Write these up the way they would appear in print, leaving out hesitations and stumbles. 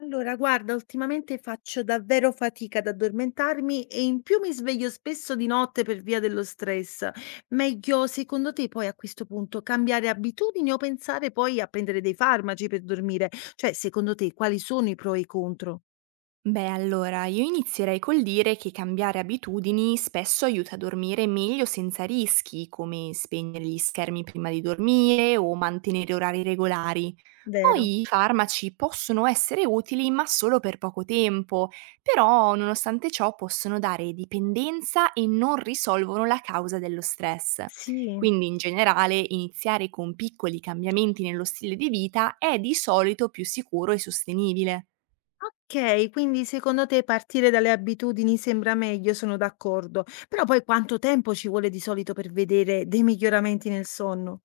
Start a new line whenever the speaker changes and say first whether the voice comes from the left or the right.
left: Allora, guarda, ultimamente faccio davvero fatica ad addormentarmi e in più mi sveglio spesso di notte per via dello stress. Meglio, secondo te, poi a questo punto cambiare abitudini o pensare poi a prendere dei farmaci per dormire? Cioè, secondo te, quali sono i pro e i contro?
right: Beh, allora, io inizierei col dire che cambiare abitudini spesso aiuta a dormire meglio senza rischi, come spegnere gli schermi prima di dormire o mantenere orari regolari.
left: Vero?
right: Poi i farmaci possono essere utili, ma solo per poco tempo, però nonostante ciò possono dare dipendenza e non risolvono la causa dello stress.
left: Sì.
right: Quindi in generale iniziare con piccoli cambiamenti nello stile di vita è di solito più sicuro e sostenibile.
left: Ok, quindi secondo te partire dalle abitudini sembra meglio, sono d'accordo. Però poi quanto tempo ci vuole di solito per vedere dei miglioramenti nel sonno?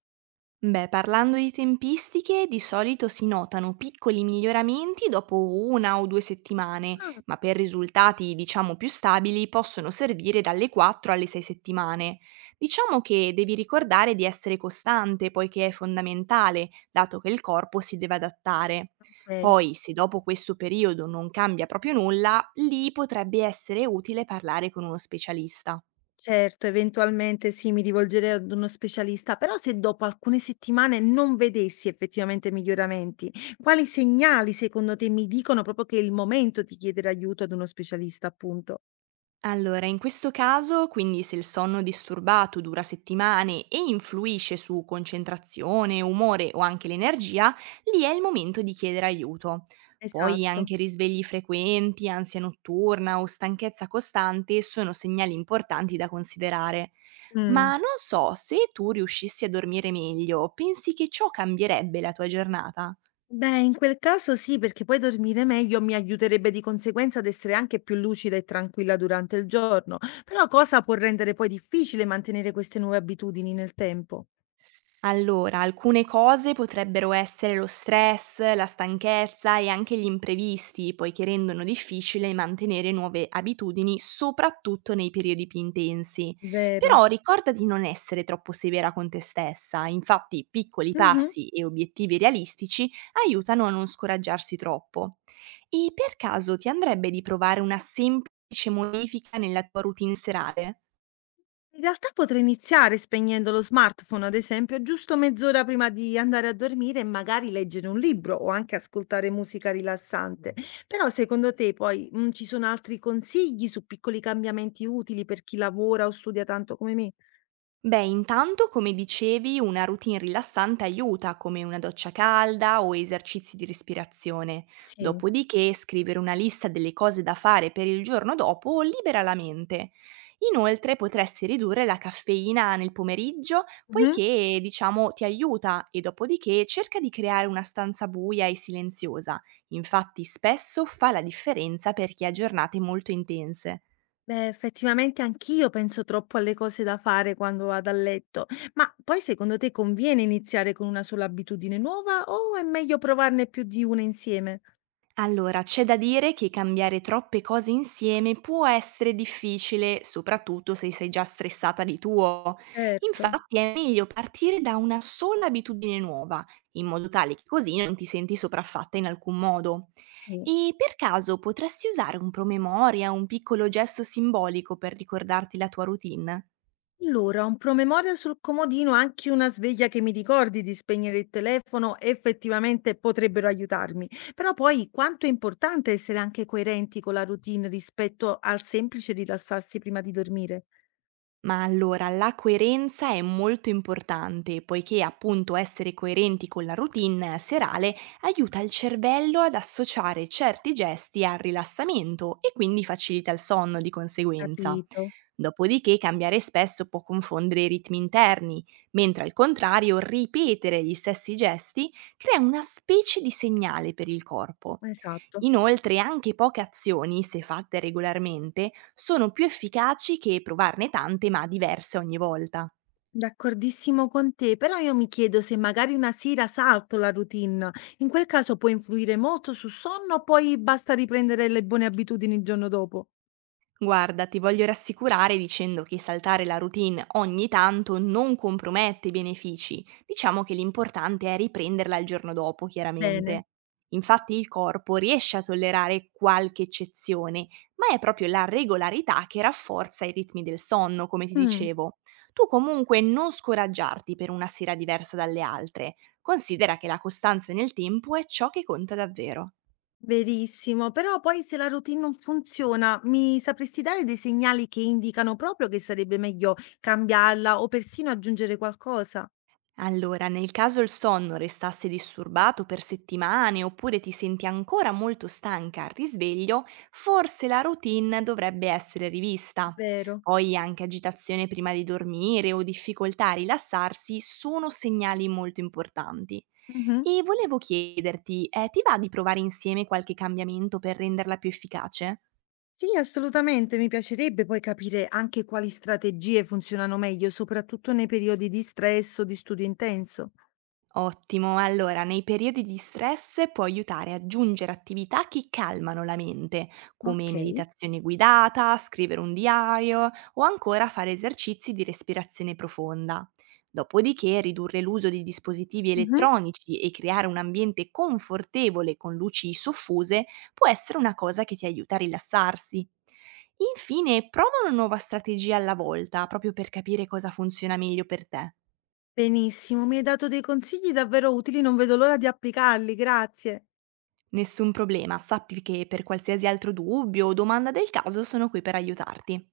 right: Beh, parlando di tempistiche, di solito si notano piccoli miglioramenti dopo 1 o 2 settimane,
left: Ah,
right: ma per risultati, diciamo, più stabili possono servire dalle 4 alle 6 settimane. Diciamo che devi ricordare di essere costante, poiché è fondamentale, dato che il corpo si deve adattare.
left: ok.
right: Poi, se dopo questo periodo non cambia proprio nulla, lì potrebbe essere utile parlare con uno specialista.
left: Certo, eventualmente sì, mi rivolgerei ad uno specialista, però se dopo alcune settimane non vedessi effettivamente miglioramenti, quali segnali secondo te mi dicono proprio che è il momento di chiedere aiuto ad uno specialista, appunto?
right: Allora, in questo caso, quindi se il sonno disturbato dura settimane e influisce su concentrazione, umore o anche l'energia, lì è il momento di chiedere aiuto. Poi
left: Esatto.
right: anche risvegli frequenti, ansia notturna o stanchezza costante sono segnali importanti da considerare.
left: Mm.
right: Ma non so se tu riuscissi a dormire meglio, pensi che ciò cambierebbe la tua giornata?
left: Beh, in quel caso sì, perché poi dormire meglio mi aiuterebbe di conseguenza ad essere anche più lucida e tranquilla durante il giorno, però cosa può rendere poi difficile mantenere queste nuove abitudini nel tempo?
right: Allora, alcune cose potrebbero essere lo stress, la stanchezza e anche gli imprevisti, poiché rendono difficile mantenere nuove abitudini, soprattutto nei periodi più intensi.
left: Vero.
right: Però ricorda di non essere troppo severa con te stessa, infatti piccoli
left: Mhm.
right: passi e obiettivi realistici aiutano a non scoraggiarsi troppo. E per caso ti andrebbe di provare una semplice modifica nella tua routine serale?
left: In realtà potrei iniziare spegnendo lo smartphone, ad esempio, giusto mezz'ora prima di andare a dormire e magari leggere un libro o anche ascoltare musica rilassante. Però secondo te poi ci sono altri consigli su piccoli cambiamenti utili per chi lavora o studia tanto come me?
right: Beh, intanto, come dicevi, una routine rilassante aiuta, come una doccia calda o esercizi di respirazione.
left: Sì.
right: Dopodiché, scrivere una lista delle cose da fare per il giorno dopo libera la mente. Inoltre, potresti ridurre la caffeina nel pomeriggio,
left: Mhm.
right: poiché, diciamo, ti aiuta e dopodiché cerca di creare una stanza buia e silenziosa. Infatti, spesso fa la differenza per chi ha giornate molto intense.
left: Beh, effettivamente anch'io penso troppo alle cose da fare quando vado a letto, ma poi secondo te conviene iniziare con una sola abitudine nuova o è meglio provarne più di una insieme?
right: Allora, c'è da dire che cambiare troppe cose insieme può essere difficile, soprattutto se sei già stressata di tuo.
left: Certo.
right: Infatti è meglio partire da una sola abitudine nuova, in modo tale che così non ti senti sopraffatta in alcun modo.
left: Sì.
right: E per caso potresti usare un promemoria, un piccolo gesto simbolico per ricordarti la tua routine?
left: Allora, un promemoria sul comodino, anche una sveglia che mi ricordi di spegnere il telefono, effettivamente potrebbero aiutarmi. Però poi quanto è importante essere anche coerenti con la routine rispetto al semplice rilassarsi prima di dormire.
right: Ma allora, la coerenza è molto importante, poiché appunto essere coerenti con la routine serale aiuta il cervello ad associare certi gesti al rilassamento e quindi facilita il sonno di conseguenza.
left: Capito,
right: Dopodiché cambiare spesso può confondere i ritmi interni, mentre al contrario ripetere gli stessi gesti crea una specie di segnale per il corpo.
left: esatto.
right: Inoltre anche poche azioni, se fatte regolarmente, sono più efficaci che provarne tante ma diverse ogni volta.
left: D'accordissimo con te, però io mi chiedo se magari una sera salto la routine. In quel caso può influire molto sul sonno, poi basta riprendere le buone abitudini il giorno dopo.
right: Guarda, ti voglio rassicurare dicendo che saltare la routine ogni tanto non compromette i benefici, diciamo che l'importante è riprenderla il giorno dopo,
left: Bene.
right: chiaramente. Infatti il corpo riesce a tollerare qualche eccezione, ma è proprio la regolarità che rafforza i ritmi del sonno, come ti
left: Mm.
right: dicevo. Tu comunque non scoraggiarti per una sera diversa dalle altre, considera che la costanza nel tempo è ciò che conta davvero.
left: Verissimo, però poi se la routine non funziona, mi sapresti dare dei segnali che indicano proprio che sarebbe meglio cambiarla o persino aggiungere qualcosa?
right: Allora, nel caso il sonno restasse disturbato per settimane oppure ti senti ancora molto stanca al risveglio, forse la routine dovrebbe essere rivista.
left: Vero.
right: Poi anche agitazione prima di dormire o difficoltà a rilassarsi sono segnali molto importanti.
left: Mhm.
right: E volevo chiederti, ti va di provare insieme qualche cambiamento per renderla più efficace?
left: Sì, assolutamente, mi piacerebbe poi capire anche quali strategie funzionano meglio, soprattutto nei periodi di stress o di studio intenso.
right: Ottimo, allora nei periodi di stress può aiutare ad aggiungere attività che calmano la mente, come
left: Ok.
right: meditazione guidata, scrivere un diario o ancora fare esercizi di respirazione profonda. Dopodiché ridurre l'uso di dispositivi
left: Mhm.
right: elettronici e creare un ambiente confortevole con luci soffuse può essere una cosa che ti aiuta a rilassarsi. Infine, prova una nuova strategia alla volta, proprio per capire cosa funziona meglio per te.
left: Benissimo, mi hai dato dei consigli davvero utili, non vedo l'ora di applicarli, grazie.
right: Nessun problema, sappi che per qualsiasi altro dubbio o domanda del caso sono qui per aiutarti.